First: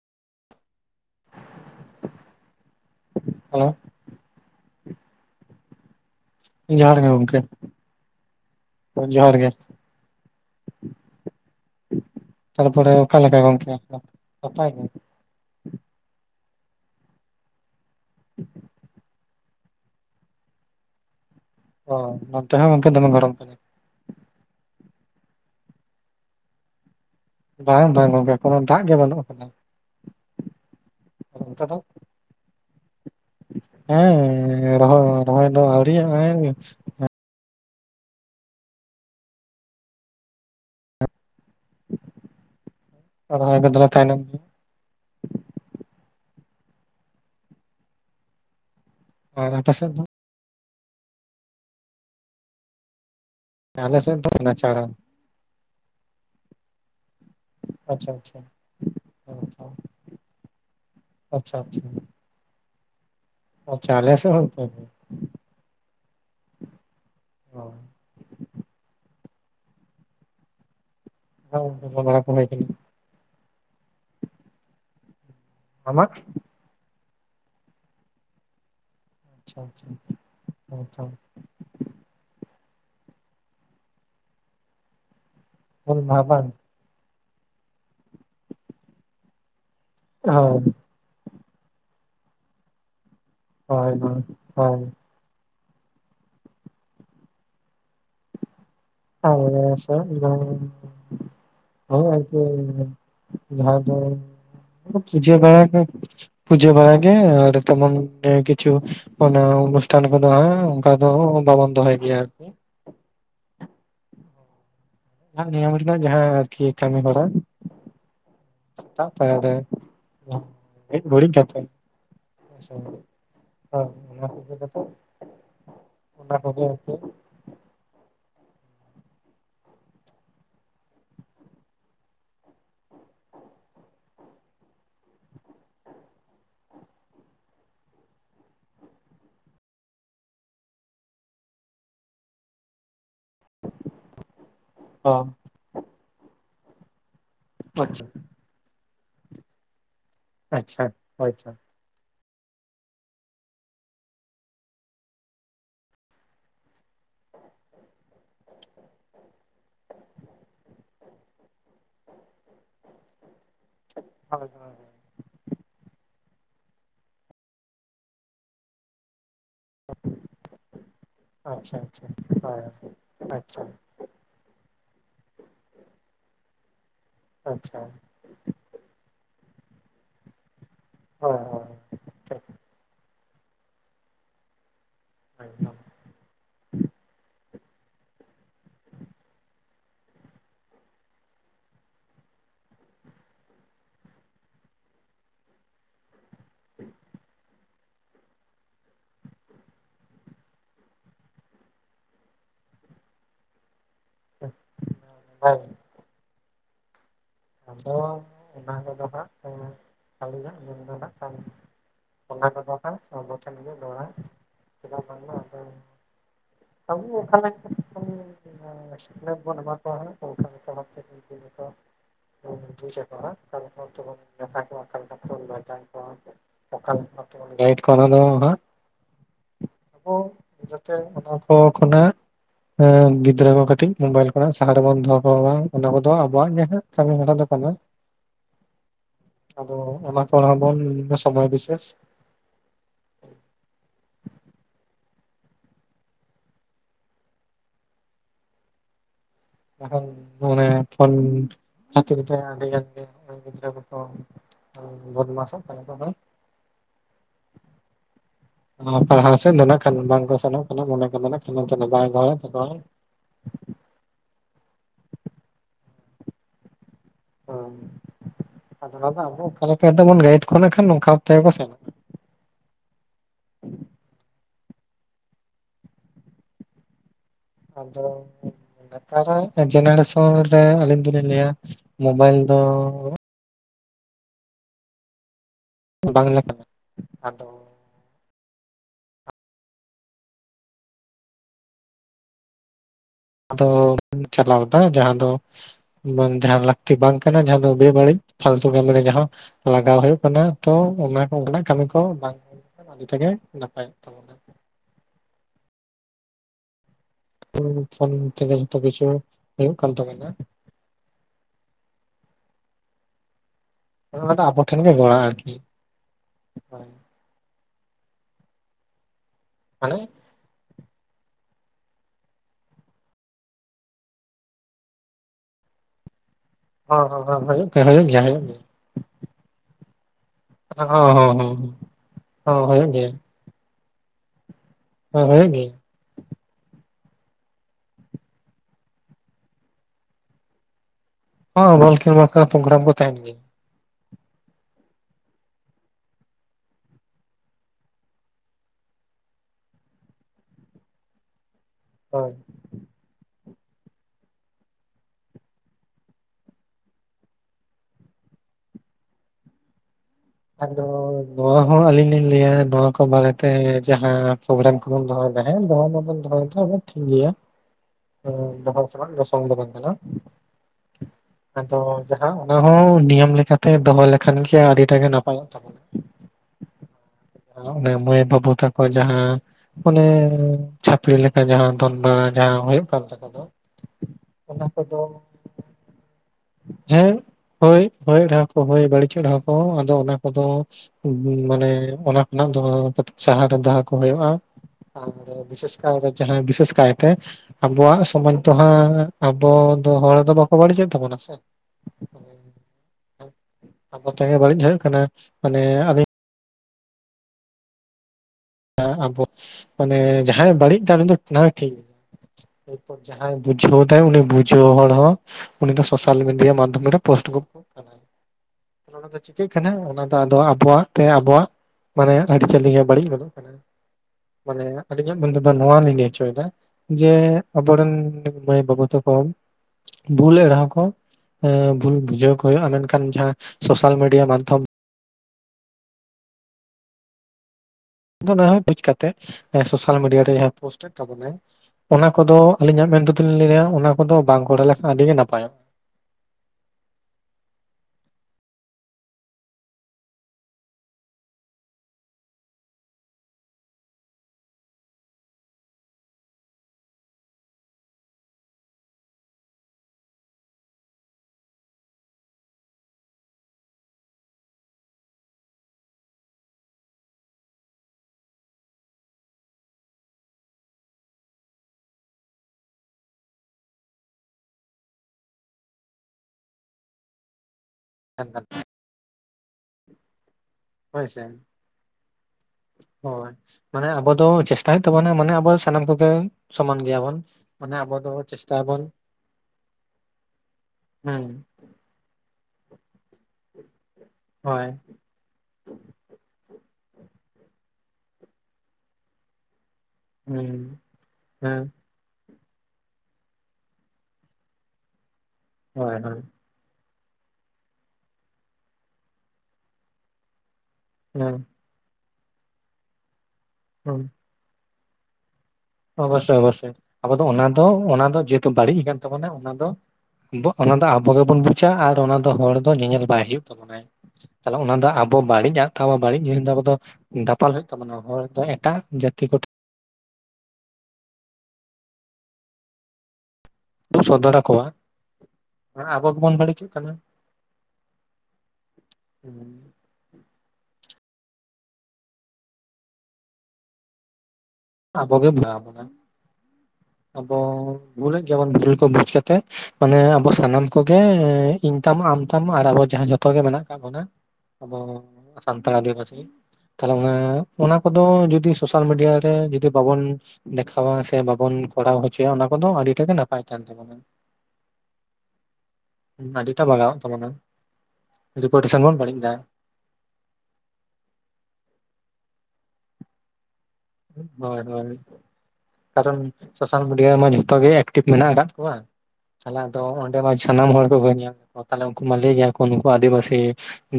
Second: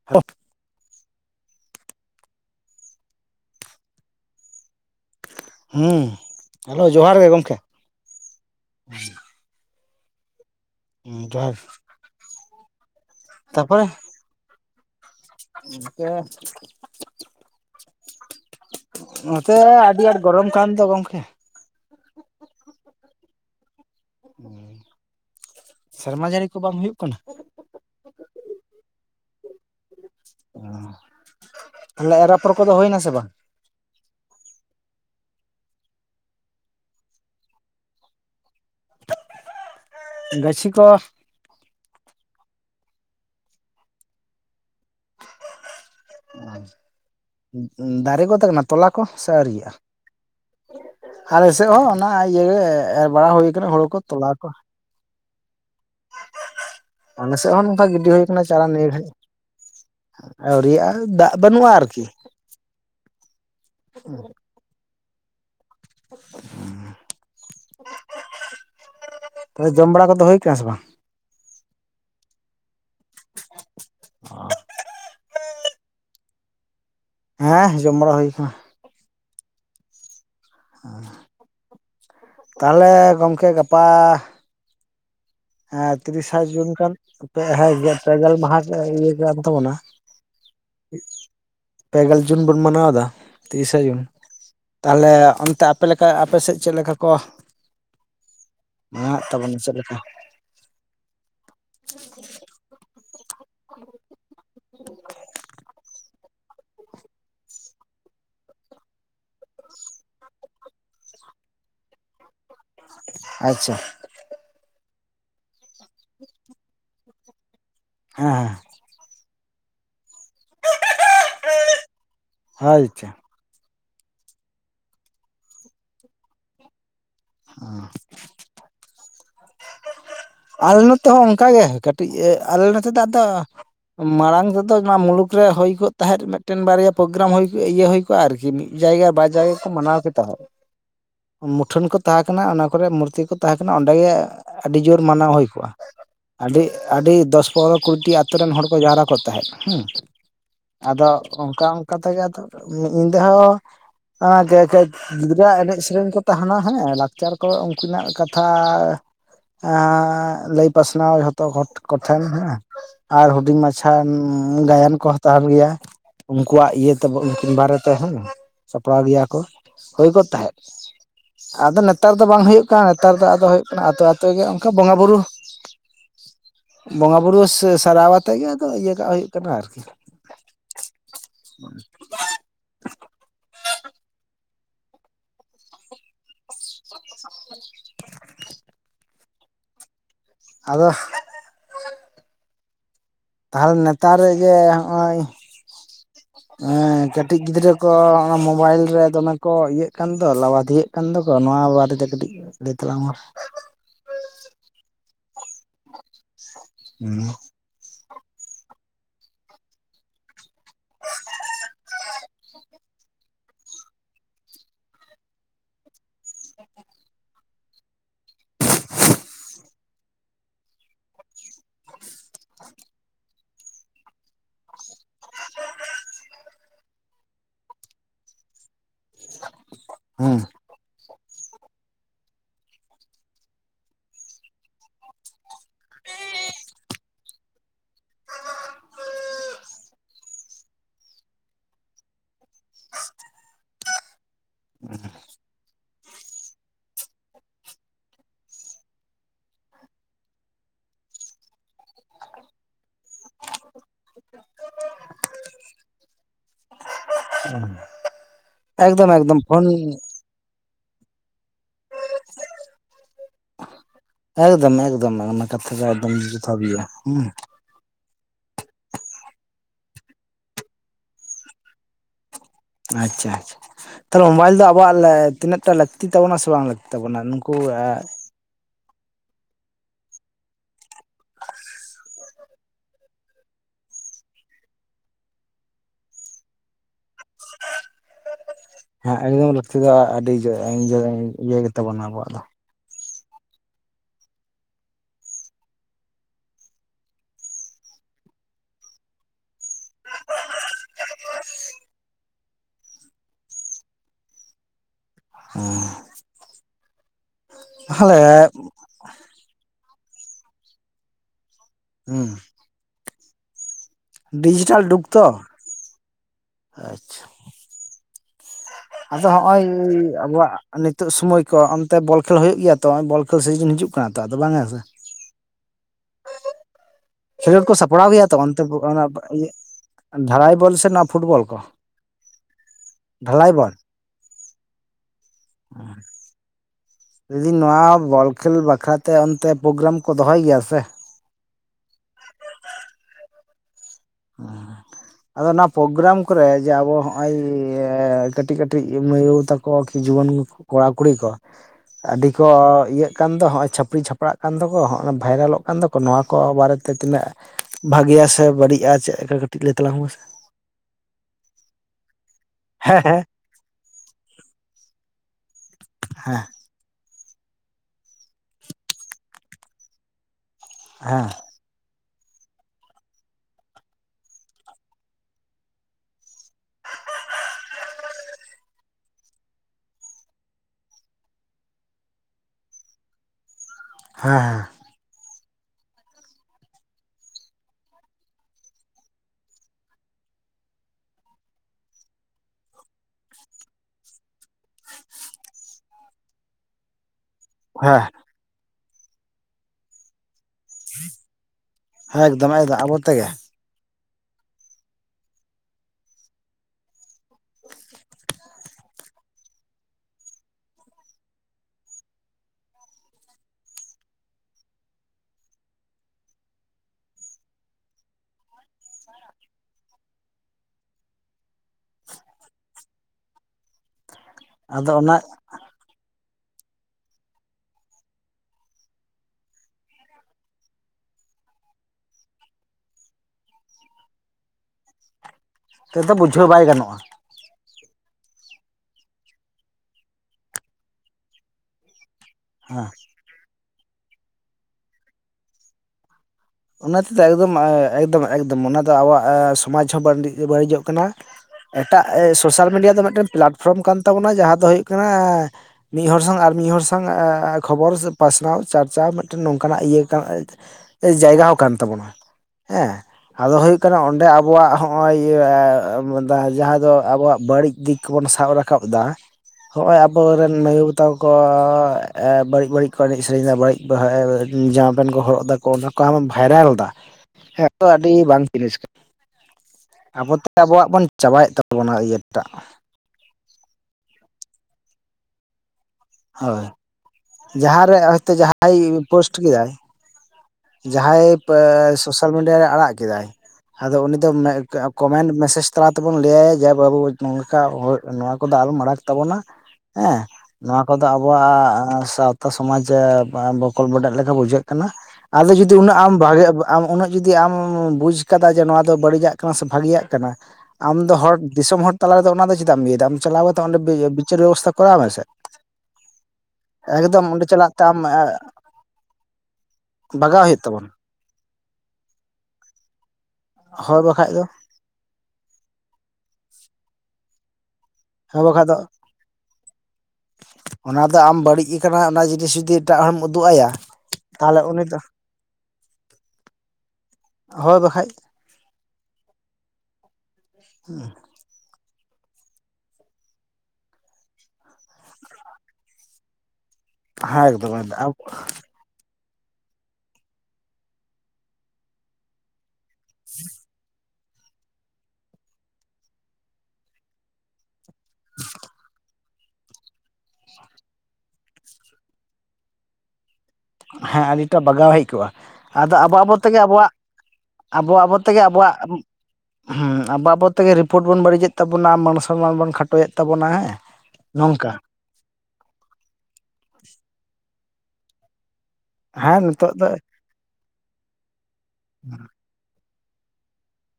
[unintelligible] Hello ᱦᱩᱸ ᱡᱚᱦᱟᱨ ᱜᱮ ᱜᱚᱢᱠᱮ ᱡᱚᱦᱟᱨ ᱜᱮ ᱦᱩᱸ ᱡᱚᱦᱟᱨ ᱛᱟᱨᱯᱚᱨᱮ ᱚᱠᱟ ᱞᱮᱠᱟ ᱜᱚᱢᱠᱮ ᱛᱟᱯᱚᱨᱮ [unintelligible] [unintelligible] ᱱᱚᱛᱮ ᱟᱹᱰᱤ ᱟᱸᱴ ᱜᱚᱨᱚᱢ ᱠᱟᱱ ᱫᱚ ᱜᱚᱝᱠᱮ ᱦᱚᱭ ᱱᱚᱛᱮ ᱦᱚᱸ ᱜᱚᱢᱠᱮ ᱫᱚᱢᱮ ᱜᱚᱨᱚᱢ ᱥᱮᱨᱢᱟ ᱡᱟᱹᱲᱤ ᱠᱚ ᱵᱟᱝ ᱦᱩᱭᱩᱜ [unintelligible] ᱵᱟᱝ ᱵᱟᱝ ᱜᱚᱢᱠᱮ ᱠᱳᱱᱳ ᱫᱟᱜ ᱜᱮ ᱵᱟᱹᱱᱩᱜ ᱠᱟᱫᱟ᱾ ᱛᱟᱦᱞᱮ [unintelligible] ᱠᱚᱫᱚ ᱦᱩᱭᱱᱟ ᱥᱮ ᱵᱟᱝ ᱦᱮᱸ ᱨᱚᱦᱚᱭ ᱨᱚᱦᱚᱭ ᱫᱚ ᱟᱹᱣᱨᱤᱭᱟ [unintelligible] ᱜᱟᱹᱪᱷᱤ ᱠᱚ ᱨᱚᱦᱚᱭ ᱠᱚᱫᱚ ᱞᱮ ᱛᱟᱭᱱᱚᱢ ᱫᱟᱨᱮ ᱜᱚᱫ ᱟᱠᱟᱱᱟ ᱛᱚᱞᱟ ᱠᱚ ᱥᱮ ᱟᱨ ᱟᱯᱮ ᱟᱹᱨᱤᱭᱟᱜᱼᱟ ᱥᱮᱫ ᱫᱚ? ᱟᱞᱮ ᱥᱮᱫ ᱦᱚᱸ ᱚᱱᱟ ᱤᱭᱟᱹᱮ ᱮᱨ ᱵᱟᱲᱟ ᱦᱩᱭᱟᱠᱟᱱᱟ ᱦᱩᱲᱩ ᱟᱞᱮ ᱠᱚ ᱥᱮᱫ ᱫᱚ ᱛᱚᱞᱟ ᱠᱚ᱾ ᱱᱟᱪᱟᱲᱟ ᱟᱞᱮ ᱥᱮᱫ ᱦᱚᱸ ᱱᱚᱝᱠᱟ ᱟᱪᱪᱷᱟ ᱜᱤᱰᱤ ᱦᱩᱭ ᱟᱪᱪᱷᱟ ᱟᱠᱟᱱᱟ ᱪᱟᱨᱟ ᱱᱤᱭᱟᱹ ᱜᱷᱟᱹᱲᱤᱡ᱾ ᱟᱹᱣᱨᱤᱭᱟᱜ-ᱟ ᱫᱟᱜ ᱟᱪᱪᱷᱟ ᱵᱟᱹᱱᱩᱜᱼᱟ ᱟᱪᱪᱷᱟ ᱟᱨᱠᱤ᱾ ᱟᱪᱪᱷᱟ ᱟᱞᱮ ᱥᱮᱫ ᱦᱚᱸ ᱚᱱᱠᱟ ᱜᱮ [unintelligible] [inaudible] ᱛᱚᱵᱮ ᱡᱚᱢ ᱵᱟᱲᱟ ᱠᱚᱫᱚ ᱦᱩ ᱠᱟᱱᱟ ᱥᱮ ᱵᱟᱝ? [unintelligible] ᱡᱚᱢ ᱵᱟᱲᱟ ᱠᱚ ᱦᱳᱭᱠᱟᱱᱟ᱾ ᱟᱢᱟᱜ? ᱦᱮᱸ ᱡᱚᱢ ᱵᱟᱲᱟ ᱦᱩᱭ ᱟᱠᱟᱱᱟ᱾ [inaudible] ᱛᱟᱦᱚᱞᱮ ᱜᱚᱝᱠᱮ ᱜᱟᱯᱟ ᱦᱮᱸ ᱦᱩᱞ ᱢᱟᱦᱟ ᱛᱤᱨᱤᱥᱟᱭ ᱵᱟᱝ ᱡᱩᱱ ᱠᱟᱱ ᱦᱮᱸ ᱯᱮᱦᱟᱭ ᱜᱮᱞ ᱯᱮᱜᱮᱞ ᱢᱟᱦᱟ ᱤᱭᱟᱹ ᱠᱟᱱ ᱛᱟᱵᱚᱱᱟ ᱦᱚᱭ ᱯᱮᱜᱮᱞ ᱡᱩᱱ ᱵᱚᱱ ᱢᱟᱱᱟᱣᱫᱟ ᱛᱤᱨᱤᱥᱟ ᱦᱳᱭ ᱡᱩᱱ ᱦᱳᱭ ᱦᱳᱭ ᱛᱟᱦᱚᱞᱮ ᱚᱱᱛᱮ ᱟᱯ ᱼᱼ ᱯᱮ ᱞᱮᱠᱟ ᱟᱯᱮ ᱥᱮᱫ ᱪᱮᱫ ᱞᱮᱠᱟ ᱠᱚ ᱢᱮᱱᱟᱜ ᱛᱟᱵᱚᱱᱟ ᱟᱞᱮ ᱪᱮᱫ ᱞᱮᱠᱟ [unintelligible] ᱦᱳ ᱟᱨᱠᱤ ᱡᱟᱦᱟᱸ ᱫᱟ ᱥᱟᱡᱷᱮ ᱵᱟᱲᱟᱠᱚ ᱯᱩᱡᱟᱹ ᱵᱟᱲᱟ ᱜᱮ ᱟᱨ ᱛᱮᱢᱚᱱ ᱠᱤᱪᱷᱩ ᱚᱱᱟ ᱚᱱᱩᱥᱴᱷᱟᱱ ᱠᱚᱫᱚ ᱦᱟᱸᱜ ᱚᱱᱠᱟ ᱫᱚ ᱵᱟᱵᱚᱱ ᱫᱚᱦᱚᱭ ᱜᱮᱭᱟ ᱟᱨᱠᱤ ᱟᱪᱪᱷᱟ ᱱᱤᱭᱚᱢ ᱨᱮᱱᱟᱜ ᱡᱟᱦᱟᱸ ᱟᱨᱠᱤ ᱠᱟᱹᱢᱤ ᱦᱚᱨᱟ ᱦᱮᱸ ᱦᱮᱸ ᱥᱮᱛᱟᱜ ᱯᱟᱭᱟᱨ ᱨᱮ ᱢᱤᱫ ᱜᱷᱩᱲᱤᱡ ᱠᱟᱛᱮ ᱦᱚᱭ ᱦᱳᱭᱛᱚ ᱚᱱᱟ ᱠᱚ ᱤᱭᱟ. ᱠᱟᱛᱮ ᱚᱱᱟ ᱠᱚᱜᱮ ᱟᱨᱠᱤ [unintelligible] ᱟᱞᱮ ᱱᱚᱛᱮ ᱦᱚᱸ ᱚᱱᱠᱟᱜᱮ ᱠᱟᱹᱴᱤᱡ ᱟᱞ ᱱᱚᱛᱮ ᱫᱚ ᱟᱫᱚ ᱢᱟᱲᱟᱝ ᱛᱮᱫᱚ ᱚᱱᱟ ᱢᱩᱞᱩᱠ ᱨᱮ ᱦᱩᱭ ᱠᱚᱜ ᱛᱟᱦᱮᱸᱫ ᱢᱤᱫᱴᱮᱱ ᱵᱟᱨᱭᱟ ᱯᱨᱳᱜᱨᱟᱢ ᱦᱩᱭ ᱤᱭᱟᱹ ᱦᱳᱭ ᱠᱚᱜ-ᱟ ᱟᱨᱠᱤ ᱢᱤᱫ ᱡᱟᱭᱜᱟ ᱵᱟᱨ ᱡᱟᱭᱜᱟ ᱠᱚ ᱢᱟᱱᱟᱣ ᱠᱮᱫᱟ [inaudible] ᱢᱩᱴᱷᱟᱹᱱ ᱠᱚ ᱛᱟᱦᱮᱸ ᱠᱟᱱᱟ ᱚᱱᱟ ᱠᱚᱨᱮ ᱢᱩᱨᱛᱤ ᱠᱚ ᱛᱟᱦᱮᱸ ᱠᱟᱱᱟ ᱚᱸᱰᱮ ᱜᱮ ᱟᱹᱰᱤ ᱡᱳᱨ ᱦᱚᱸ ᱢᱟᱱᱟᱣ ᱦᱩᱭ ᱠᱚᱜ-ᱟ ᱟᱹᱰᱤ ᱟᱹᱰᱤ ᱫᱚᱥ ᱯᱚᱱᱨᱚ ᱟᱪᱪᱷᱟ ᱠᱩᱨᱴᱤ ᱟᱛᱳ ᱨᱮᱱ ᱦᱚᱲ ᱠᱚ ᱡᱟᱣᱨᱟ ᱠᱚᱜ ᱛᱟᱦᱮᱸᱫ ᱦᱩᱸ ᱟᱪᱪᱷᱟ ᱟᱫᱚ ᱦᱳᱭᱛᱚ ᱚᱱᱠᱟ ᱠᱟᱛ ᱜᱮ ᱟᱛᱚ ᱢᱤᱫ ᱧᱤᱫᱟᱹ ᱦᱚᱸ [unintelligible] ᱡᱮ ᱜᱤᱫᱽᱨᱟᱹᱣᱟᱜ ᱮᱱᱮᱡ ᱥᱮᱨᱮᱧ ᱠᱚᱛᱟ ᱦᱮᱱᱟ ᱦᱮᱸ ᱞᱟᱠᱪᱟᱨ ᱠᱚᱨᱮ ᱩᱱᱠᱤᱱᱟᱜ ᱠᱟᱛᱷᱟ ᱮ ᱞᱟᱹᱭ ᱯᱟᱥᱱᱟᱣ ᱡᱷᱚᱛᱚ ᱠᱚᱴᱷᱮᱱ ᱦᱮᱸ ᱟᱨ ᱦᱩᱰᱤᱧ ᱢᱟᱪ ᱼᱼ ᱡᱷᱟᱱ ᱦᱳᱭ ᱦᱳᱭ ᱜᱟᱭᱟᱱ ᱠᱚ ᱦᱟ ᱼᱼ ᱛᱟᱦᱮᱱ ᱜᱮᱭᱟ ᱩᱱᱠᱩᱣᱟᱜ ᱤᱭᱟᱹ ᱛᱮ ᱩᱱᱠᱤᱱ ᱵᱟᱨᱮ ᱛᱮ ᱦᱮ ᱥᱟᱯᱲᱟᱣ ᱜᱮᱭᱟ ᱠᱚ ᱦᱩᱭ ᱠᱚᱫ ᱛᱟᱦᱮᱸᱫ ᱟᱪᱪᱷᱟ ᱟᱫᱚ ᱟᱪᱪᱷᱟ ᱱᱮᱛᱟᱨ ᱫᱚ ᱵᱟᱝ ᱦᱳᱭ ᱦᱩᱭᱩᱜ ᱠᱟᱱᱟ ᱱᱮᱛᱟᱨ ᱫᱚ ᱟᱫᱚ ᱟᱪᱪᱷᱟ ᱦᱩᱭᱩᱜ ᱠᱟᱱᱟ ᱡᱚᱛᱚ ᱜᱮ ᱚᱱᱠᱟ ᱵᱚᱸᱜᱟ ᱵᱩᱨᱩ ᱵᱚᱸᱜᱟ ᱵᱩᱨᱩ ᱟᱪᱪᱷᱟ ᱥᱟᱨᱣᱟᱛ ᱮᱛᱮ ᱜᱮ ᱟᱫᱚ ᱤᱭᱟᱹ ᱠᱟᱜ ᱦᱩᱭᱩᱜ ᱠᱟᱱᱟ ᱟᱨᱠᱤ ᱦᱚᱭ [unintelligible] [unintelligible] [unintelligible] ᱟᱫᱚ ᱛᱟᱦᱚᱞᱮ ᱱᱮᱛᱟᱨ ᱨᱮ ᱡᱮ ᱦᱚᱜ-ᱚᱭ ᱠᱟᱹᱴᱤᱡ ᱜᱤᱫᱽᱨᱟᱹ ᱠᱚ ᱚᱱᱟ ᱢᱳᱵᱟᱭᱤᱞ ᱨᱮ ᱫᱚᱢᱮ ᱠᱚ ᱤᱭᱟᱹᱜ ᱠᱟᱱ ᱫᱚ ᱞᱟᱵᱟᱫᱤᱭᱮᱜ ᱠᱟᱱ ᱫᱚᱠᱚ ᱱᱚᱣᱟ ᱵᱟᱨᱮᱛᱮ ᱠᱟᱹᱴᱤᱡ ᱞᱮᱭ ᱛᱞᱟᱝ ᱢᱮ [unintelligible] [unintelligible] [unintelligible] ᱚᱱᱟ ᱠᱚᱫᱚ ᱦᱟᱸᱜ ᱟᱞᱤᱧᱟᱜ ᱢᱮᱱ ᱫᱚ ᱱᱟᱜ ᱠᱷᱟᱱ ᱚᱱᱟ ᱠᱚᱫᱚ [unintelligible] ᱼᱪᱮᱫᱟᱜ ᱵᱟᱝ ᱢᱟ ᱟᱫᱚ ᱟᱵᱚ [unintelligible] ᱵᱚᱱ ᱥᱤᱠᱱᱟᱹᱛ ᱵᱚᱱ ᱮᱢᱟ ᱠᱚᱣᱟ ᱦᱟᱸᱜ ᱚᱱᱠᱟ ᱜᱮᱛᱚ ᱪᱟᱠᱨᱤ ᱠᱟ ᱡᱷᱚᱛᱚ ᱵᱩᱡᱟᱠᱚ ᱦᱟᱸᱜ ᱛᱟᱨᱯᱚᱨ ᱛᱚᱠᱚ ᱢᱮᱛᱟ ᱠᱚᱣᱟ ᱠᱷᱟᱡ ᱠᱟᱛᱷᱟ ᱞᱮᱠᱟᱛᱮᱵᱚᱱ ᱜᱟᱭᱤᱴ ᱠᱚᱣᱟ ᱚᱱᱟ ᱫᱚ ᱦᱟᱸᱜ ᱠᱚ ᱦᱮᱸ ᱥᱮ ᱚᱱᱟᱠᱚ ᱠᱷᱱᱟᱜ ᱦᱮᱸ ᱜᱤᱫᱽᱟᱹ ᱠᱚ ᱠᱟᱹᱴᱤᱡ ᱢᱳᱵᱟᱭᱤᱞ ᱠᱷᱚᱱᱟᱜ ᱥᱟᱦᱟᱨ ᱨᱮᱵᱚᱱ ᱫᱚᱦᱚ ᱠᱚᱣᱟ ᱚᱱᱟ ᱠᱚᱫᱚ ᱟᱵᱚᱣᱟᱜ ᱡᱟᱦᱟᱸ ᱠᱟᱹᱢᱤ ᱦᱚᱨᱟ ᱫᱚᱠ ᱠᱟᱱᱟ ᱟᱵᱚ ᱟᱫᱚ ᱠᱚ ᱦᱚᱸᱵᱚᱱ ᱥᱚᱢᱚᱭ ᱵᱤᱥᱮᱥ [unintelligible] ᱮᱠᱷᱟᱱ ᱚᱱᱮ ᱯᱷᱳᱱ ᱠᱷᱟᱹᱛᱤᱨ ᱛᱮ ᱟᱹᱰᱤ ᱜᱟᱱ ᱜᱮ ᱜᱤᱫᱽᱨᱟᱹ ᱠᱚᱠᱚ ᱦᱚᱸ ᱵᱚᱫᱢᱟᱥᱚᱜ ᱠᱟᱱᱟ ᱠᱚ ᱦᱮᱸ [unintelligible] ᱮᱠᱫᱚᱢ ᱯᱟᱲᱦᱟᱣ ᱮᱠᱫᱚᱢ ᱥᱮᱫ ᱫᱚ ᱯᱷᱳᱱ ᱱᱟᱜ-ᱠᱷᱟᱱ ᱵᱟᱝ ᱠᱚᱥᱮᱱᱚᱜ ᱠᱟᱱᱟ ᱢᱚᱱᱮ ᱠᱚ [unintelligible] ᱵᱟᱭ ᱜᱚᱦᱚᱲᱮᱫ ᱛᱟᱠᱚᱣᱟ ᱮᱠᱫᱚᱢ ᱮᱠᱫᱚᱢ ᱚᱱᱟ ᱠᱟᱛᱷᱟ ᱫᱚ ᱮᱠᱫᱚᱢ ᱡᱚᱛᱷᱟᱛ ᱜᱤᱭᱟ ᱾ ᱦᱩᱸ ᱦᱚᱸ ᱟᱫᱚ ᱚᱱᱟ ᱫᱚ ᱟᱵᱚ ᱚᱠᱟ ᱞᱮᱠᱟ ᱫᱚᱵᱚᱱ ᱜᱟᱹᱭᱤᱰ ᱠᱚ ᱠᱷᱟᱱ ᱱᱚᱝᱠᱟ ᱛᱮ ᱜᱮ ᱵᱚ ᱥᱮᱱᱚᱜ-ᱟ ᱟᱪᱪᱷᱟ ᱟᱪᱪᱷᱟ ᱛᱟᱦᱚᱞᱮ ᱢᱳᱵᱟᱭᱤᱞ ᱫᱚ ᱟᱵᱚᱣᱟᱜ ᱛᱤᱱᱟᱹᱜ ᱴᱟ ᱞᱟᱹᱠᱛᱤ ᱛᱟᱵᱚᱱᱟ ᱥᱮ ᱵᱟᱝ ᱞᱟᱹᱠᱛᱤ ᱛᱟᱵᱚᱱᱟ ᱟᱫᱚ ᱵᱟᱜ ᱡᱮᱱᱮᱲ ᱥᱚ ᱨᱮ ᱟᱹᱞᱤᱧ ᱞᱟᱹᱭᱟ ᱢᱳᱵᱟᱭᱤᱞ ᱫᱚ ᱵᱟᱝᱞᱟ ᱠᱟᱱᱟ ᱟᱫᱚ ᱦᱮᱸ ᱮᱠᱫᱚᱢ ᱞᱟᱹᱠᱛᱤ ᱫᱚ ᱟᱹᱰᱤ ᱤᱭᱟᱹ ᱤᱭᱟᱹ ᱤᱭᱟᱹ ᱜᱮᱛᱟᱵᱚᱱᱟ ᱟᱵᱚᱣᱟᱜ ᱫᱚ ᱟᱫᱚ ᱪᱟᱞᱟᱣ ᱮᱫᱟ ᱡᱟᱦᱟᱸ ᱫᱚ ᱡᱟᱦᱟᱸ ᱞᱟᱹᱠᱛᱤ ᱵᱟᱝ ᱠᱟᱱᱟ, ᱡᱟᱦᱟᱸ ᱫᱚ ᱵᱮ ᱵᱟᱹᱲᱤᱡ ᱯᱷᱟᱞᱛᱩ ᱠᱟᱹᱢᱤ ᱨᱮ ᱡᱟᱦᱟᱸ ᱾ ᱞᱟᱜᱟᱣ ᱦᱩᱭᱩᱜ ᱠᱟᱱᱟ ᱛᱚ ᱚᱱᱟ ᱠᱚ ᱵᱚᱞᱮ ᱠᱟᱹᱢᱤ ᱠᱚ ᱵᱟᱝ ᱞᱮᱠᱷᱟᱱ ᱟᱹᱰᱤ ᱛᱮᱜᱮ ᱱᱟᱯᱟᱭᱚᱜ ᱛᱟᱵᱚᱱᱟ ᱦᱚᱸ ᱯᱷᱳᱱ ᱛᱟᱦᱚᱞᱮ ᱛᱮᱜᱮ ᱡᱚᱛᱚ ᱠᱤᱪᱷᱩ ᱦᱩᱭᱩᱜ ᱠᱟᱱ ᱛᱟᱵᱚᱱᱟ ᱦᱩᱸ ᱚᱱᱟ ᱫᱚ ᱟᱵᱚ ᱴᱷᱮᱱ ᱰᱤᱡᱤᱴᱟᱞ ᱜᱮ ᱩᱰᱩᱠ ᱜᱚᱲᱟ ᱟᱠᱟᱫᱟᱭ ᱟᱨᱠᱤ ᱢᱟᱱᱮ ᱟᱪᱪᱷᱟ ᱟᱫᱚ ᱱᱚᱜ-ᱚᱭ ᱟᱵᱚᱣᱟᱜ ᱱᱤᱛᱳᱜ ᱥᱚᱢᱚᱭ ᱠᱚ ᱚᱱᱛᱮ ᱵᱚᱞ ᱠᱷᱮᱞ ᱦᱩᱭᱩᱜ ᱜᱮᱭᱟ ᱛᱚ, ᱵᱚᱞ ᱠᱷᱮᱞ ᱥᱤᱡᱮᱱ ᱦᱤᱡᱩᱜ ᱠᱟᱱᱟ ᱛᱚ, ᱟᱫᱚ ᱵᱟᱝ ᱦᱟᱸ ᱥᱮ ᱾ ᱦᱚᱸ ᱦᱚᱸ ᱦᱚᱸ ᱠᱷᱮᱞᱳᱰ ᱦᱩᱭᱩᱜ ᱠᱚ ᱦᱩᱭᱩᱜ ᱥᱟᱯᱲᱟᱣ ᱜᱮᱭᱟ ᱛᱚ ᱦᱩᱭᱩᱜ ᱚᱱᱛᱮ ᱚᱱᱟ ᱫᱷᱟᱨᱟᱭ ᱦᱚᱸ ᱦᱚᱸ ᱦᱚ ᱦᱩᱭᱩᱜ ᱜᱮᱭᱟᱹᱭ ᱰᱷᱟᱞᱟᱭ ᱵᱚᱞ ᱦᱚᱸ ᱦᱚᱸᱭᱱᱤᱜ ᱫᱤᱫᱤᱱ ᱱᱚᱣᱟ ᱵᱚᱞ ᱠᱷᱮᱞ ᱵᱟᱠᱷᱨᱟ ᱛᱮ ᱚᱱᱛᱮ ᱯᱨᱳᱜᱨᱟᱢ ᱠᱚ ᱫᱚᱦᱚᱭ ᱜᱮᱭᱟ ᱥᱮ ᱦᱚᱸ ᱵᱚᱞ ᱠᱷᱮᱞ ᱵᱟᱠᱠᱷᱨᱟ ᱛᱮ ᱯᱨᱳᱜᱨᱟᱢ ᱠᱚ ᱛᱟᱦᱮᱱ ᱜᱮᱭᱟ ᱟᱫᱚ ᱚᱱᱟ ᱯᱨᱳᱜᱨᱟᱢ ᱠᱚᱨᱮ ᱡᱮ ᱟᱵᱚ ᱦᱚᱜ-ᱚᱭ ᱠᱟᱹᱴᱤᱡ ᱠᱟᱹᱴᱤᱡ ᱢᱟᱹᱭ ᱛᱮᱠᱚ ᱠᱤ ᱡᱩᱣᱟᱹᱱ ᱠᱚ ᱠᱚᱲᱟ ᱠᱩᱲᱤ ᱠᱚ ᱟᱹᱰᱤ ᱦᱳᱭ ᱠᱚ ᱤᱭᱟᱹᱜ ᱠᱟᱱ ᱫᱚ ᱦᱚᱜᱼᱚᱭ ᱪᱷᱟᱹᱯᱲᱤ ᱪᱷᱟᱯᱨᱟᱜ ᱠᱟᱱ ᱫᱚᱠᱚ, ᱦᱚᱜᱼᱚᱭ ᱵᱷᱟᱭᱨᱟᱞᱚᱜ ᱠᱟᱱ ᱫᱚᱠᱚ, ᱱᱚᱣᱟ ᱠᱚ ᱵᱟᱨᱮ ᱛᱮ ᱛᱤᱱᱟᱹᱜ ᱵᱷᱟᱜᱤᱭᱟ ᱥᱮ ᱵᱟᱹᱲᱤᱡᱼᱟ ᱪᱮᱫ ᱞᱮᱠᱟ ᱠᱟᱹᱴᱤᱡ ᱞᱟᱹᱭ ᱛᱟᱞᱟᱝ ᱢᱮ ᱥᱮ ᱾ ᱟᱫᱚ ᱱᱚᱣᱟ ᱦᱚᱸ ᱟᱹᱞᱤᱧ ᱞᱤᱧ ᱞᱟᱹᱭᱟ ᱱᱚᱣᱟ ᱦᱮᱸ ᱠᱚ ᱦᱮᱸ ᱵᱟᱨᱮ, ᱛᱮ ᱡᱟᱦᱟᱸ ᱯᱨᱳᱜᱨᱟᱢ ᱠᱚᱵᱚᱱ ᱫᱚᱦᱚᱭᱮᱫᱟ, ᱦᱮᱸ ᱫᱚᱦᱚ ᱢᱟᱵᱚᱱ ᱦᱮᱸ ᱫᱚᱦᱚᱭᱮᱫᱟ ᱴᱷᱤᱠ ᱜᱮᱭᱟ ᱾ ᱦᱮᱸ ᱫᱚᱦᱚ ᱦᱚᱲᱟᱜ ᱥᱚᱝ ᱫᱚ ᱵᱟᱝ ᱠᱟᱱᱟ ᱦᱮᱸ ᱟᱫᱚ ᱡᱟᱦᱟᱸ ᱚᱱᱟ ᱦᱚᱸ ᱱᱤᱭᱚᱢ ᱞᱮᱠᱟ ᱛᱮ ᱫᱚᱦᱚ ᱞᱮᱠᱷᱟᱱ ᱜᱮ ᱟᱹᱰᱤ ᱴᱟᱜ ᱜᱮ ᱱᱟᱯᱟᱭᱚᱜ ᱛᱟᱵᱚᱱᱟ ᱚᱱᱮ ᱢᱟᱹᱭ ᱵᱟᱹᱵᱩ ᱛᱮᱠᱚ ᱡᱟᱦᱟᱸ ᱾ ᱢᱟᱱᱮ ᱪᱷᱟᱯᱲᱤ ᱞᱮᱠᱟ ᱡᱟᱦᱟᱸ ᱫᱚᱱ ᱡᱟᱦᱟᱸ ᱦᱩᱭᱩᱜ ᱠᱟᱱ ᱛᱟᱠᱚ ᱫᱚ ᱾ ᱦᱮᱸ ᱦᱮᱸ [inaudible] ᱦᱮᱸ ᱦᱳᱭ ᱦᱳᱭ ᱦᱳᱭ ᱵᱟᱹᱲᱤᱡᱚᱜ ᱨᱮᱦᱚᱸ ᱠᱚ, ᱟᱫᱚ ᱚᱱᱟ ᱠᱚᱫᱚ, ᱢᱟᱱᱮ ᱚᱱᱟ ᱠᱷᱚᱱᱟᱜ ᱫᱚ ᱠᱟᱹᱴᱤᱡ ᱥᱟᱦᱟ ᱨᱮ ᱫᱚᱦᱚ ᱠᱚ ᱦᱩᱭᱩᱜ-ᱟ ᱟᱨ ᱵᱤᱥᱮᱥᱟᱜ ᱡᱟᱦᱟᱸ ᱵᱤᱥᱮᱥ ᱠᱟᱛᱮ ᱟᱵᱚᱣᱟᱜ ᱦᱮᱸ ᱥᱚᱢᱳᱡ ᱫᱚ ᱦᱟᱸᱜ ᱟᱵᱚ ᱫᱚ ᱦᱚᱲ ᱫᱚ ᱵᱟᱠᱚ ᱵᱟᱹᱲᱤᱡᱮᱫ ᱛᱟᱵᱚᱱᱟ ᱥᱮ ᱮᱠᱫᱚᱢ ᱮᱫᱚᱢ ᱟᱵᱚ ᱛᱮᱜᱮ ᱟᱵᱚ ᱛᱮᱜᱮ ᱵᱟᱹᱲᱤᱡ ᱦᱩᱭᱩᱜ ᱠᱟᱱᱟ ᱾ ᱢᱟᱱᱮ ᱟᱵᱤᱱ ᱟᱵᱚ ᱢᱟᱱᱮ ᱡᱟᱦᱟᱸᱟᱭ ᱵᱟᱹᱲᱤᱡ ᱢᱮᱱᱫᱚ ᱚᱱᱟ ᱴᱷᱤᱠ ᱜᱮ ᱾ ᱛᱟᱨᱯᱚᱨ ᱡᱟᱦᱟᱸᱭ ᱵᱩᱡᱷᱟᱹᱣ ᱮᱫᱟᱭ ᱩᱱᱤ ᱵᱩᱡᱷᱟᱹᱣ ᱦᱚᱲ ᱦᱚᱸ ᱩᱱᱤ ᱫᱚ ᱥᱳᱥᱟᱞ ᱢᱤᱰᱤᱭᱟ ᱢᱟᱫᱽᱫᱷᱚᱢ ᱨᱮ ᱯᱳᱥᱴ ᱜᱚᱫᱚᱜ ᱠᱟᱱᱟᱭ ᱾ ᱱᱚᱰᱮ ᱫᱚ ᱪᱤᱠᱟᱹᱜ ᱠᱟᱱᱟ, ᱚᱱᱟ ᱫᱚ ᱟᱵᱚᱣᱟᱜ ᱛᱮ ᱟᱵᱚᱣᱟᱜ, ᱢᱟᱱᱮ ᱟᱹᱨᱤᱼᱪᱟᱹᱤ ᱜᱮ ᱵᱟᱹᱲᱤᱡ ᱜᱚᱫᱚᱜ ᱠᱟᱱᱟ ᱾ ᱢᱟᱱᱮ ᱟᱫᱚ ᱚᱱᱟ ᱟᱹᱞᱤᱧᱟᱜ ᱢᱮᱱ ᱫᱚ ᱫᱚ ᱱᱚᱣᱟ ᱞᱤᱧ ᱞᱟᱹᱭ ᱪᱚᱭᱫᱟ ᱡᱮ ᱟᱵᱚᱨᱮᱱ ᱢᱟᱹᱭ ᱵᱟᱹᱵᱩ ᱛᱟᱠᱚ ᱵᱷᱩᱞ ᱮᱫ ᱨᱮᱦᱚᱸ ᱠᱚ ᱵᱷᱩᱞ ᱵᱩᱡᱷᱟᱹᱣ ᱠᱚ ᱦᱩᱭᱩᱜᱼᱟ ᱢᱮᱱᱠᱷᱟᱱ ᱡᱟᱦᱟᱸ ᱥᱳᱥᱟᱞ ᱢᱤᱰᱤᱭᱟ ᱢᱟᱫᱽᱫᱷᱚᱢ ᱛᱮᱫᱚ ᱫᱚ ᱵᱩᱡᱷᱟᱹᱣ ᱵᱟᱭ ᱜᱚᱜᱼᱟ᱾ ᱟᱫᱚ ᱱᱮᱦᱚᱭ ᱵᱩᱡ ᱠᱟᱛᱮᱜ ᱥᱳᱥᱟᱞ ᱢᱤᱰᱤᱭᱟ ᱨᱮ ᱡᱟᱦᱟᱸ ᱯᱳᱥᱴ ᱮᱫ ᱛᱟᱵᱚᱱᱟ ᱚᱱᱟ ᱠᱚᱫᱚ ᱦᱮᱸ ᱟᱹᱞᱤᱧᱟᱜ ᱢᱮᱱᱛᱮᱫᱚ ᱞᱤᱧ ᱞᱟ. ᱭᱟ ᱚᱱᱟ ᱠᱚᱫᱚ ᱵᱟᱝ ᱠᱚᱨᱟᱣ ᱞᱮᱠᱷᱟᱱ ᱟᱹᱰᱤ ᱜᱮ ᱱᱟᱯᱟᱭᱚᱜ ᱚᱱᱟ ᱛᱮᱫᱚ ᱮᱠᱫᱚᱢ ᱮᱠᱫᱚᱢ ᱮᱠᱫᱚᱢ ᱚᱱᱟᱫᱚ ᱟᱵᱚᱣᱟᱜ ᱥᱚᱢᱟᱡᱽ ᱦᱚᱸ ᱵᱟᱹᱲᱤᱡᱚᱜ ᱠᱟᱱᱟ᱾ ᱮᱴᱟᱜ ᱮ ᱥᱳᱥᱟᱞ ᱢᱤᱰᱤᱭᱟ ᱫᱚ ᱢᱤᱫᱴᱮᱱ ᱯᱞᱟᱴᱯᱷᱨᱚᱢ ᱠᱟᱱ ᱛᱟᱵᱚᱱᱟ ᱡᱟᱦᱟᱸ ᱫᱚ ᱦᱩᱭᱩᱜ ᱠᱟᱱᱟ ᱢᱤᱫ ᱦᱚᱲ ᱥᱟᱶ ᱟᱨ ᱢᱤᱫ ᱦᱚᱲ ᱥᱟᱶ ᱠᱷᱚᱵᱚᱨ ᱯᱟᱥᱱᱟᱣ ᱪᱟᱨᱪᱟᱣ ᱢᱤᱫᱴᱮᱱ ᱱᱚᱝᱠᱟᱱᱟᱜ ᱤᱭᱟᱹ ᱠᱟᱱᱟ ᱡᱟᱸᱭᱜᱟ ᱦᱚᱸ ᱠᱟᱱ ᱛᱟᱵᱚᱱᱟ ᱦᱮᱸ ᱟᱫᱚ ᱦᱩᱭᱩᱜ ᱠᱟᱱᱟ ᱚᱸᱰᱮ ᱟᱵᱚᱣᱟᱜ ᱦᱚᱸᱜᱼᱚᱭ ᱤᱭᱟ. ᱡᱟᱦᱟᱸ ᱫᱚ ᱟᱵᱚᱣᱟᱜ ᱵᱟᱹᱲᱤᱡ ᱫᱤᱠ ᱵᱟᱵᱚᱱ ᱥᱟᱵ ᱨᱟᱠᱟᱵ ᱮᱫᱟ ᱦᱚᱜᱚᱭ ᱟᱵᱚᱨᱮᱱ ᱢᱟᱹᱭ ᱵᱟᱵᱩ ᱛᱮᱠᱚ ᱠᱚ ᱵᱟᱹᱲᱤᱡ ᱵᱟᱹᱲᱤᱡ ᱠᱚ ᱮᱱᱮᱡ ᱥᱮᱨᱮᱧ ᱮᱫᱟ ᱵᱟᱹᱲᱤᱡ ᱡᱟᱢᱟ ᱯᱮᱱᱴ ᱠᱚ ᱦᱚᱨᱚᱜ ᱫᱟᱠᱚ ᱚᱱᱟ ᱠᱚ ᱟᱢᱮᱢ ᱵᱷᱟᱭᱨᱟᱞ ᱮᱫᱟ ᱦᱮᱸ ᱛᱚ ᱟᱹᱰᱤ ᱵᱟᱝ ᱛᱤᱨᱤᱥ ᱠᱟᱱᱟ [unintelligible] ᱟᱵᱚᱛᱮ ᱟᱵᱚᱣᱟᱜ ᱵᱚᱱ ᱦᱳᱭ ᱥᱮ ᱪᱟᱵᱟᱭᱮᱫ ᱛᱟᱵᱚᱱᱟ ᱤᱭᱟᱹᱴᱟᱜ ᱦᱳᱭ ᱢᱟᱱᱮ ᱟᱵᱚ ᱫᱚ ᱪᱮᱥᱴᱟᱭ ᱦᱩᱭᱩᱜ ᱛᱟᱵᱚᱱᱟ ᱢᱟᱱᱮ ᱟᱵᱚ ᱥᱟᱱᱟᱢ ᱠᱚᱜᱮ ᱦᱳᱭ ᱥᱚᱢᱟᱱ ᱜᱮᱭᱟ ᱵᱚᱱ ᱡᱟᱦᱟᱸᱨᱮ ᱦᱚᱭᱛᱳ ᱡᱟᱦᱟᱸᱭ ᱯᱳᱥᱴ ᱠᱮᱫᱟᱭ ᱦᱩᱸ ᱡᱟᱦᱟᱸᱭ ᱥᱳᱥᱟᱞ ᱢᱤᱰᱤᱭᱟ ᱨᱮ ᱟᱲᱟᱜ ᱠᱮᱫᱟᱭ ᱟᱫᱚ ᱩᱱᱤ ᱫᱚ ᱦᱳᱭ ᱠᱚᱢᱮᱱᱴ ᱢᱮᱥᱮᱡᱽ ᱛᱟᱞᱟ ᱛᱮᱵᱚᱱ ᱞᱟᱹᱭᱟᱭ ᱡᱮ ᱵᱟᱹᱵᱩ ᱱᱚᱝᱠᱟ ᱱᱚᱣᱟ ᱠᱚᱫᱚ ᱟᱞᱚ ᱟᱲᱟᱠ ᱛᱟᱵᱚᱱᱟ ᱦᱮᱸ ᱦᱩᱸ ᱱᱚᱣᱟ ᱠᱚᱫᱚ ᱦᱮᱸ ᱟᱵᱚᱣᱟᱜ ᱛᱚ ᱥᱚᱢᱟᱡᱽ ᱵᱚᱠᱚᱞ ᱵᱚᱰᱟᱜ ᱞᱮᱠᱟ ᱵᱩᱡᱷᱟᱹᱜ ᱠᱟᱱᱟ ᱟᱫᱚ ᱡᱩᱫᱤ ᱦᱳᱭ ᱩᱱᱟᱹᱜ ᱟᱢ ᱦᱳᱭ ᱵᱷᱟᱜᱮ ᱟᱢ ᱩᱱᱟᱹᱜ ᱡᱩᱫᱤ ᱟᱢ ᱵᱩᱡᱽ ᱠᱟᱫᱟ ᱡᱮ ᱱᱚᱣᱟ ᱫᱚ ᱵᱟᱹᱲᱤᱡᱟᱜ ᱠᱟᱱᱟ ᱥᱮ ᱵᱷᱟᱜᱤᱭᱟᱜ ᱠᱟᱱᱟ ᱟᱢ ᱫᱚ ᱦᱚᱲ ᱦᱮᱸ ᱫᱤᱥᱚᱢ ᱦᱚᱲ ᱛᱟᱞᱟᱨᱮᱫᱚ ᱚᱱᱟ ᱫᱚ ᱪᱮᱫᱟᱜ ᱮᱢ ᱞᱟ. ᱭᱫᱟ ᱟᱢ ᱪᱟᱞᱟᱣ ᱠᱟᱛᱮ ᱚᱸᱰᱮ ᱵᱤᱪᱟᱹᱨ ᱵᱮᱵᱚᱥᱛᱷᱟ ᱠᱚᱨᱟᱣᱟ ᱢᱮᱥᱮ ᱚᱵᱚᱥ ᱥᱳᱭ ᱚᱵᱚᱥ ᱥᱳᱭ ᱟᱵᱚ ᱫᱚ ᱮᱠᱫᱚᱢ ᱚᱱᱟ ᱚᱸᱰᱮ ᱫᱚ ᱪᱟᱞᱟᱜ ᱛᱮ ᱟᱢ ᱚᱱᱟ ᱫᱚ ᱡᱮᱦᱮᱛᱩ ᱵᱟᱹᱲᱤᱡ ᱟᱠᱟᱱ ᱛᱟᱵᱚᱱᱟ ᱚᱱᱟ ᱫᱚ ᱵᱟᱜᱟᱣ ᱦᱩᱭᱩᱜ ᱚᱱᱟ ᱫᱚ ᱛᱟᱵᱚᱱᱟ ᱟᱵᱚ ᱜᱮᱵᱚᱱ ᱵᱩᱡᱟ ᱟᱨ ᱚᱱᱟ ᱫᱚ ᱦᱚᱲ ᱫᱚ ᱧᱮᱧᱮᱞ ᱵᱟᱭ ᱦᱩᱭᱩᱜ ᱦᱳᱭ ᱵᱟᱠᱷᱟᱡ ᱠᱟᱱᱟ ᱚᱱᱟ ᱫᱚ ᱟᱵᱚ ᱵᱟᱹᱲᱤᱡ ᱟᱜ ᱛᱟᱵᱚ ᱵᱟᱹᱲᱤᱡ ᱟᱵᱚ ᱫᱚ ᱫᱟᱯᱟᱞ ᱦᱩᱭᱩᱜ ᱛᱟᱵᱚᱱᱟ ᱦᱚᱲ ᱫᱚ ᱦᱳᱭ ᱵᱟᱠᱷᱟᱡ ᱮᱴᱟᱜ ᱡᱟᱹᱛᱤ ᱠᱚᱴᱷ ᱚᱱᱟ ᱫᱚ ᱟᱢ ᱵᱟᱹᱲᱤᱡ ᱟᱠᱟᱱᱟ ᱚᱱᱟ ᱡᱤᱱᱤᱥ ᱡᱩᱫᱤ ᱮᱴᱟᱜ ᱦᱚᱲᱮᱢ ᱩᱫᱩᱜ ᱟᱭᱟ ᱥᱚᱫᱚᱨᱟᱠᱚ ᱛᱟᱦᱚᱞᱮ ᱩᱱᱤ ᱫᱚ ᱟᱵᱚ ᱜᱮᱵᱚᱱ ᱵᱟᱹᱲᱤᱡᱚᱜ ᱠᱟᱱᱟ ᱦᱳᱭ ᱦᱩᱸ ᱦᱮᱸ ᱟᱵᱚᱜᱮ ᱢᱮᱱᱟ ᱵᱚᱱᱟ ᱟᱵᱚ ᱦᱮᱸ ᱮᱠᱫᱚᱢ ᱵᱷᱩᱞᱮᱫ ᱜᱮᱭᱟ ᱵᱚᱱ ᱵᱷᱩᱞ ᱠᱚ ᱵᱩᱡᱽ ᱠᱟ ᱛᱮ ᱢᱟᱱᱮ ᱟᱵᱚ ᱥᱟᱱᱟᱢ ᱠᱚᱜᱮ ᱤᱧ ᱛᱟᱢ ᱟᱢ ᱛᱟᱢ ᱟᱨ ᱟᱵᱚ ᱡᱟᱦᱟᱸ ᱡᱚᱛᱚ ᱜᱮ ᱢᱮᱱᱟᱜ ᱟᱠᱟᱫ ᱵᱚᱱᱟ ᱟᱵᱚ ᱥᱟᱱᱛᱟᱲ ᱟᱹᱫᱤᱵᱟᱹᱥᱤ ᱛᱟᱦᱚᱞᱮ ᱚᱱᱮ ᱚᱱᱟ ᱠᱚᱫᱚ ᱡᱩᱫᱤ ᱥᱳᱥᱟᱞ ᱢᱤᱰᱤᱭᱟ ᱨᱮ ᱡᱩ ᱵᱟᱵᱚᱱ ᱫᱮᱠᱷᱟᱣᱟ ᱥᱮ ᱵᱟᱵᱚᱱ ᱠᱚᱨᱟᱣ ᱦᱚᱪᱚᱭᱟ ᱚᱱᱟ ᱠᱚᱫᱚ ᱟᱹᱰᱤᱴᱟ ᱜᱮ ᱱᱟᱯᱟᱭ ᱱᱟᱯᱟᱭ ᱛᱟᱦᱮᱱ ᱛᱟᱵᱚᱱᱟ ᱦᱮᱸ ᱟᱹᱰᱤᱴᱟ ᱵᱟᱜᱟᱣ ᱦᱮᱡ ᱠᱚᱜᱼᱟ ᱟᱫᱚ ᱟᱵᱚ ᱟᱵᱚ ᱛᱮᱜᱮ ᱟᱵᱚᱣᱟᱜ ᱵᱚᱱᱟ ᱟᱵᱚ ᱟᱵᱚ ᱛᱮᱜᱮ ᱟᱵᱚᱣᱟᱜ ᱦᱮᱸ ᱟᱵᱚ ᱟᱵᱚ ᱛᱮᱜᱮ ᱨᱤᱯᱳᱨᱴ ᱵᱚᱱ ᱵᱟᱹᱲᱤᱡᱮᱫ ᱛᱟᱵᱚᱱᱟ ᱢᱟᱹᱱ ᱥᱚᱱᱢᱟᱱ ᱵᱚᱱ ᱠᱷᱟᱴᱚᱭᱮᱫ ᱛᱟᱵᱚᱱᱟ ᱦᱮᱸ ᱦᱚᱭ ᱱᱚᱝᱠᱟ ᱦᱚᱭ ᱠᱟᱨᱚᱱ ᱥᱳᱥᱟᱞ ᱢᱤᱰᱤᱭᱟ ᱨᱮᱢᱟ ᱡᱷᱚᱛᱚ ᱜᱮ ᱮᱠᱴᱤᱵᱷ ᱢᱮᱱᱟᱜ ᱟᱠᱟᱫ ᱠᱚᱣᱟ ᱦᱮᱸ ᱛᱟᱦᱚᱞᱮ ᱱᱤᱛᱚᱜ ᱟᱫᱚ ᱫᱚ ᱚᱸᱰᱮ ᱢᱟ ᱥᱟᱱᱟᱢ ᱦᱚᱲ ᱠᱚᱠᱚ ᱧᱮᱞᱠᱚᱣᱟ ᱛᱟᱦᱚᱞᱮ ᱩᱱᱠᱩ ᱢᱟ ᱞᱟᱹᱭ ᱜᱮᱭᱟ᱾ ᱱᱩᱠᱩ ᱟᱹᱫᱤᱵᱟᱹᱥᱤ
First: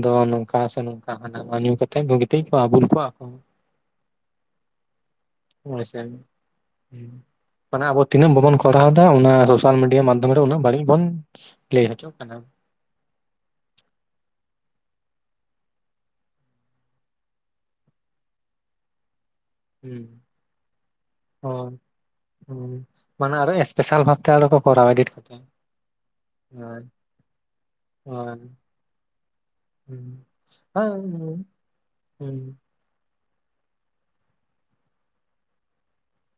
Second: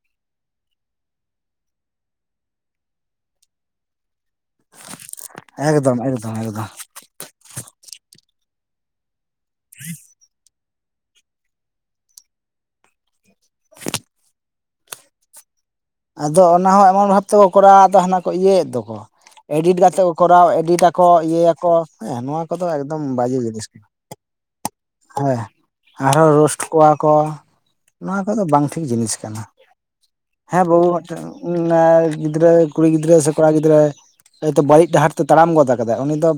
ᱫᱚ ᱱᱚᱝᱠᱟ ᱥᱮ ᱱᱚᱝᱠᱟ ᱦᱟᱱᱟ ᱧᱩ ᱠᱟᱛᱮᱜ ᱵᱩᱜᱤᱛ ᱠᱚᱣᱟ ᱵᱩᱞ ᱠᱚᱣᱟ ᱠᱚ ᱮᱠᱫᱚᱢ ᱮᱠᱫᱚᱢ ᱮᱠᱫᱚᱢ ᱢᱟᱱ ᱟᱵᱚ ᱛᱤᱱᱟᱹᱜ ᱵᱟᱵᱚᱱ ᱠᱚᱨᱟᱣ ᱮᱟ ᱚᱱᱟ, ᱥᱳᱥᱟᱞ ᱢᱤᱰᱤᱭᱟ ᱢᱟᱫᱷᱚᱢ ᱵᱟᱲᱤᱡ ᱵᱚᱱ ᱞᱟᱹᱭ ᱦᱚᱪᱚᱜ ᱠᱟᱱᱟ ᱟᱫᱚ ᱚᱱᱟ ᱦᱚᱸ ᱮᱢᱚᱱ ᱵᱷᱟᱵ ᱛᱮᱠᱚ ᱠᱚᱨᱟᱣ ᱫᱟ ᱦᱟᱱᱟ ᱠᱚ ᱤᱭᱟᱹᱭᱮᱫ ᱫᱚᱠᱚ ᱮᱰᱤᱴ ᱦᱩᱸ ᱠᱟᱛᱮᱫ ᱠᱚ ᱠᱚᱨᱟᱣᱟ ᱮᱰᱤᱴ ᱟᱠᱚ ᱤᱭᱟᱹ ᱭᱟᱠᱚ ᱦᱳᱭ ᱦᱮᱸ ᱱᱚᱣᱟ ᱠᱚᱫᱚ ᱮᱠᱫᱚᱢ ᱵᱟᱡᱮ ᱡᱤᱱᱤᱥ ᱠᱟᱱᱟ ᱯᱮᱥᱟᱞ ᱵᱷᱟᱵ ᱛᱮ ᱟᱨᱚ ᱠᱚ ᱠᱟᱨᱟᱣ ᱮᱰᱤᱴ ᱦᱮᱸ ᱠᱟᱛᱮ ᱟᱨᱦᱚᱸ ᱨᱳᱥᱴ ᱦᱳᱭ ᱠᱚᱣᱟ ᱠᱚ ᱱᱚᱣᱟ ᱦᱳᱭ ᱠᱚᱫᱚ ᱵᱟᱝ ᱴᱷᱤᱠ ᱡᱤᱱᱤᱥ ᱠᱟᱱᱟ ᱦᱩᱸ ᱦᱮᱸ ᱵᱟᱹᱵᱩ ᱦᱩᱸ ᱢᱤᱫᱴᱮᱱ ᱦᱩᱸ ᱜᱤᱫᱽᱨᱟᱹ ᱠᱩᱲᱤ ᱜᱤᱫᱽᱨᱟᱹ ᱥᱮ ᱠᱚᱲᱟ ᱜᱤᱫᱽᱨᱟᱹ ᱦᱚᱭᱛᱚ ᱵᱟᱹᱲᱤᱡ ᱰᱟᱦᱟᱨ ᱛᱮ ᱛᱟᱲᱟᱢ ᱜᱚᱫ ᱟᱠᱟᱫᱟ ᱩᱱᱤ ᱫᱚ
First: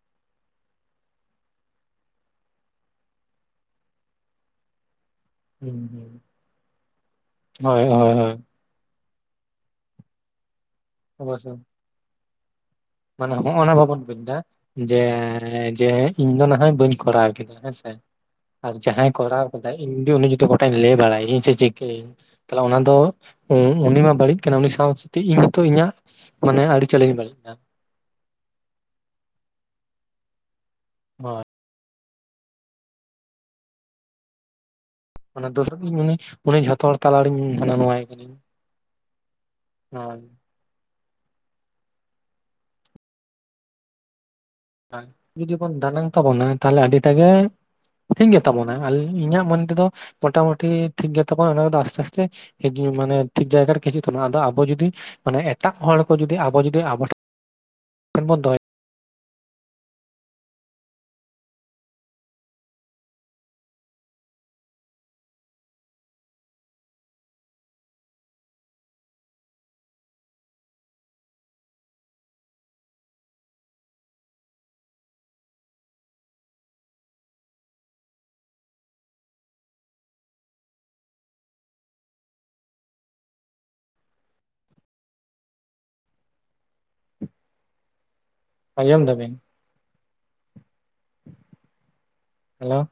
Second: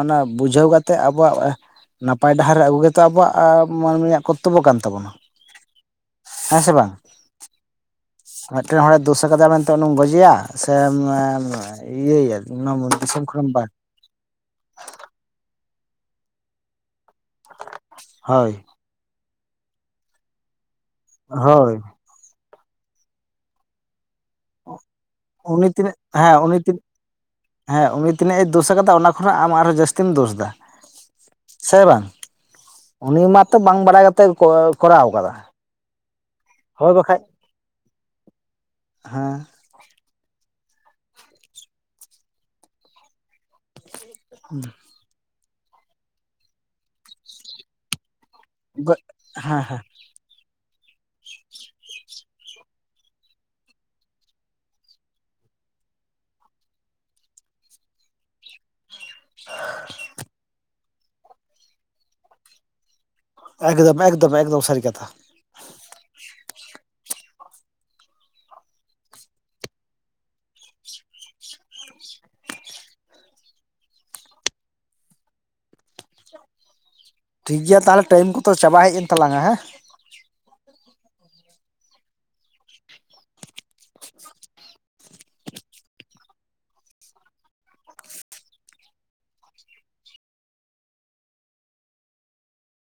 ᱚᱱᱟ ᱵᱩᱡᱷᱟᱹᱣ ᱠᱟᱛᱮᱜ ᱟᱵᱚᱣᱟᱜ ᱱᱟᱯᱟᱭ ᱰᱟᱦᱟᱨ ᱨᱮ ᱟᱹᱜᱩ ᱜᱮᱛᱚ ᱟᱵᱚᱣᱟᱜ ᱢᱟᱱᱢᱤᱭᱟᱜ ᱠᱚᱨᱛᱚᱵᱵᱚ ᱠᱟᱱ ᱛᱟᱵᱚᱱᱟ ᱦᱩᱸ ᱦᱩᱸ ᱦᱮᱸ ᱥᱮ ᱵᱟᱝ ᱦᱳᱭ ᱦᱳᱭ ᱦᱳᱭ ᱢᱤᱫᱴᱮᱱ ᱦᱚᱲᱮ ᱫᱳᱥ ᱟᱠᱟᱫᱟ ᱢᱮᱱᱛᱮ ᱚᱱᱤᱢ ᱜᱚᱡᱮᱭᱟ ᱥᱮᱢ ᱚᱵᱚᱥᱥᱳᱭ ᱤᱭᱟᱹᱭᱟ ᱫᱤᱥᱚᱢ ᱢᱟᱱᱮ ᱠᱷᱚᱱᱮᱢ ᱦᱚᱜᱚᱭ ᱵᱟᱫ ᱱᱚᱣᱟ ᱵᱟᱵᱚᱱ ᱵᱩᱡ ᱮᱫᱟ ᱡᱮ ᱡᱮ ᱤᱧ ᱫᱚ ᱱᱟᱦᱚᱭ ᱵᱟᱹᱧ ᱠᱚᱨᱟᱣ ᱦᱮᱸ ᱥᱮ ᱦᱳᱭ ᱟᱨ ᱡᱟᱦᱟᱸᱭ ᱠᱚᱨᱟᱣ ᱟᱠᱟᱫᱟᱭ ᱤᱧ ᱫᱚ ᱩᱱᱤ ᱡᱩᱫᱤ ᱜᱚᱴᱟᱧ ᱞᱟᱹᱭ ᱵᱟᱲᱟᱭᱟ ᱥᱮ ᱦᱳᱭ ᱪᱤᱠᱟᱹᱭᱤᱧ ᱛᱟᱦᱮ ᱚᱱᱟ ᱫᱚ ᱩᱱᱤ ᱢᱟ ᱵᱟᱹᱲᱤᱡ ᱩᱱᱤ ᱥᱟᱶ ᱥᱟᱶᱛᱮ ᱤᱧ ᱱᱤᱛᱚᱜ ᱩᱱᱤ ᱤᱧᱟᱹᱜ ᱛᱤᱱᱟᱹᱜ ᱦᱮᱸ ᱩᱱᱤ ᱢᱟᱱᱮ ᱛᱤᱱᱟᱹᱜ ᱟᱹᱰᱤᱪᱟᱞᱤᱧ ᱵᱟᱹᱲᱤᱡ ᱫᱟ ᱦᱮᱸ ᱩᱱᱤ ᱛᱤᱱᱟᱹᱜ ᱮ ᱫᱳᱥ ᱟᱠᱟᱫᱟ ᱚᱱᱟ ᱠᱷᱚᱱᱟᱜ ᱟᱢ ᱟᱨᱦᱚᱸ ᱡᱟᱹᱥᱛᱤᱢ ᱫᱳᱥ ᱮᱫᱟ ᱦᱳᱭ ᱥᱮ ᱵᱟᱝ ᱩᱱᱤ ᱢᱟᱛᱚ ᱵᱟᱝ ᱵᱟᱲᱟᱭ ᱠᱟᱛᱮᱜ ᱠᱚᱨᱟᱣ ᱟᱠᱟᱫᱟ᱾ ᱫᱚᱥᱟᱨ ᱩᱱᱤ ᱡᱷᱚᱛᱚ ᱦᱳᱭ ᱦᱚᱲ ᱵᱟᱠᱷᱟᱡ ᱛᱟᱞᱟᱨᱤᱧ ᱦᱟᱱᱟ ᱱᱚᱣᱟᱭ ᱠᱟ‌ᱱᱟᱹᱧ ᱦᱮᱸ ᱦᱮ ᱦᱩᱸ ᱡᱩᱫᱤ ᱵᱚᱱ ᱫᱟᱱᱟᱝ ᱛᱟᱵᱚᱱᱟ ᱛᱟᱦᱚᱞᱮ ᱟᱹᱰᱤᱴᱟᱜ ᱜᱮ ᱴᱷᱤᱠ ᱜᱮ ᱛᱟᱵᱚᱱᱟ ᱤᱧᱟᱹᱜ ᱦᱮᱸ ᱢᱚᱱᱮ ᱦᱮᱸ ᱛᱮᱫᱚ ᱢᱚᱴᱟᱢᱩᱴᱤ ᱴᱷᱤᱠ ᱜᱮ ᱛᱟᱵᱚᱱᱟ ᱚᱱᱟ ᱫᱚ ᱟᱥᱛᱮ ᱟᱥᱛᱮ ᱢᱟᱱᱮ ᱴᱷᱤᱠ ᱡᱟᱭᱜᱟ ᱨᱮ ᱦᱤᱪᱩᱜ ᱛᱚ ᱟᱫᱚ ᱟᱵᱚ ᱡᱚᱫᱤ ᱢᱟᱱᱮ ᱮᱴᱟᱜ ᱦᱚᱲ ᱠᱚ ᱡᱩᱫᱤ ᱟᱵᱚ ᱡᱩᱫᱤ ᱟᱵᱚ ᱴᱷᱮᱱ ᱵᱚᱱ ᱫᱚᱦᱚᱭᱟ [unintelligible] ᱮᱠᱫᱚᱢ ᱮᱠᱫᱚᱢ ᱮᱠᱫᱚᱢ ᱥᱟᱹᱨᱤ ᱠᱟᱛᱷᱟ ᱴᱷᱤᱠ ᱜᱮᱭᱟ ᱛᱟᱦᱚᱞᱮ ᱴᱟᱭᱤ ᱠᱚᱫᱚ ᱪᱟᱵᱟ ᱦᱮᱡ ᱮᱱ ᱛᱞᱟᱝᱟ ᱦᱮᱸ ᱟᱸᱡᱚᱢ ᱮᱫᱟᱵᱤᱱ ᱦᱮᱞᱳ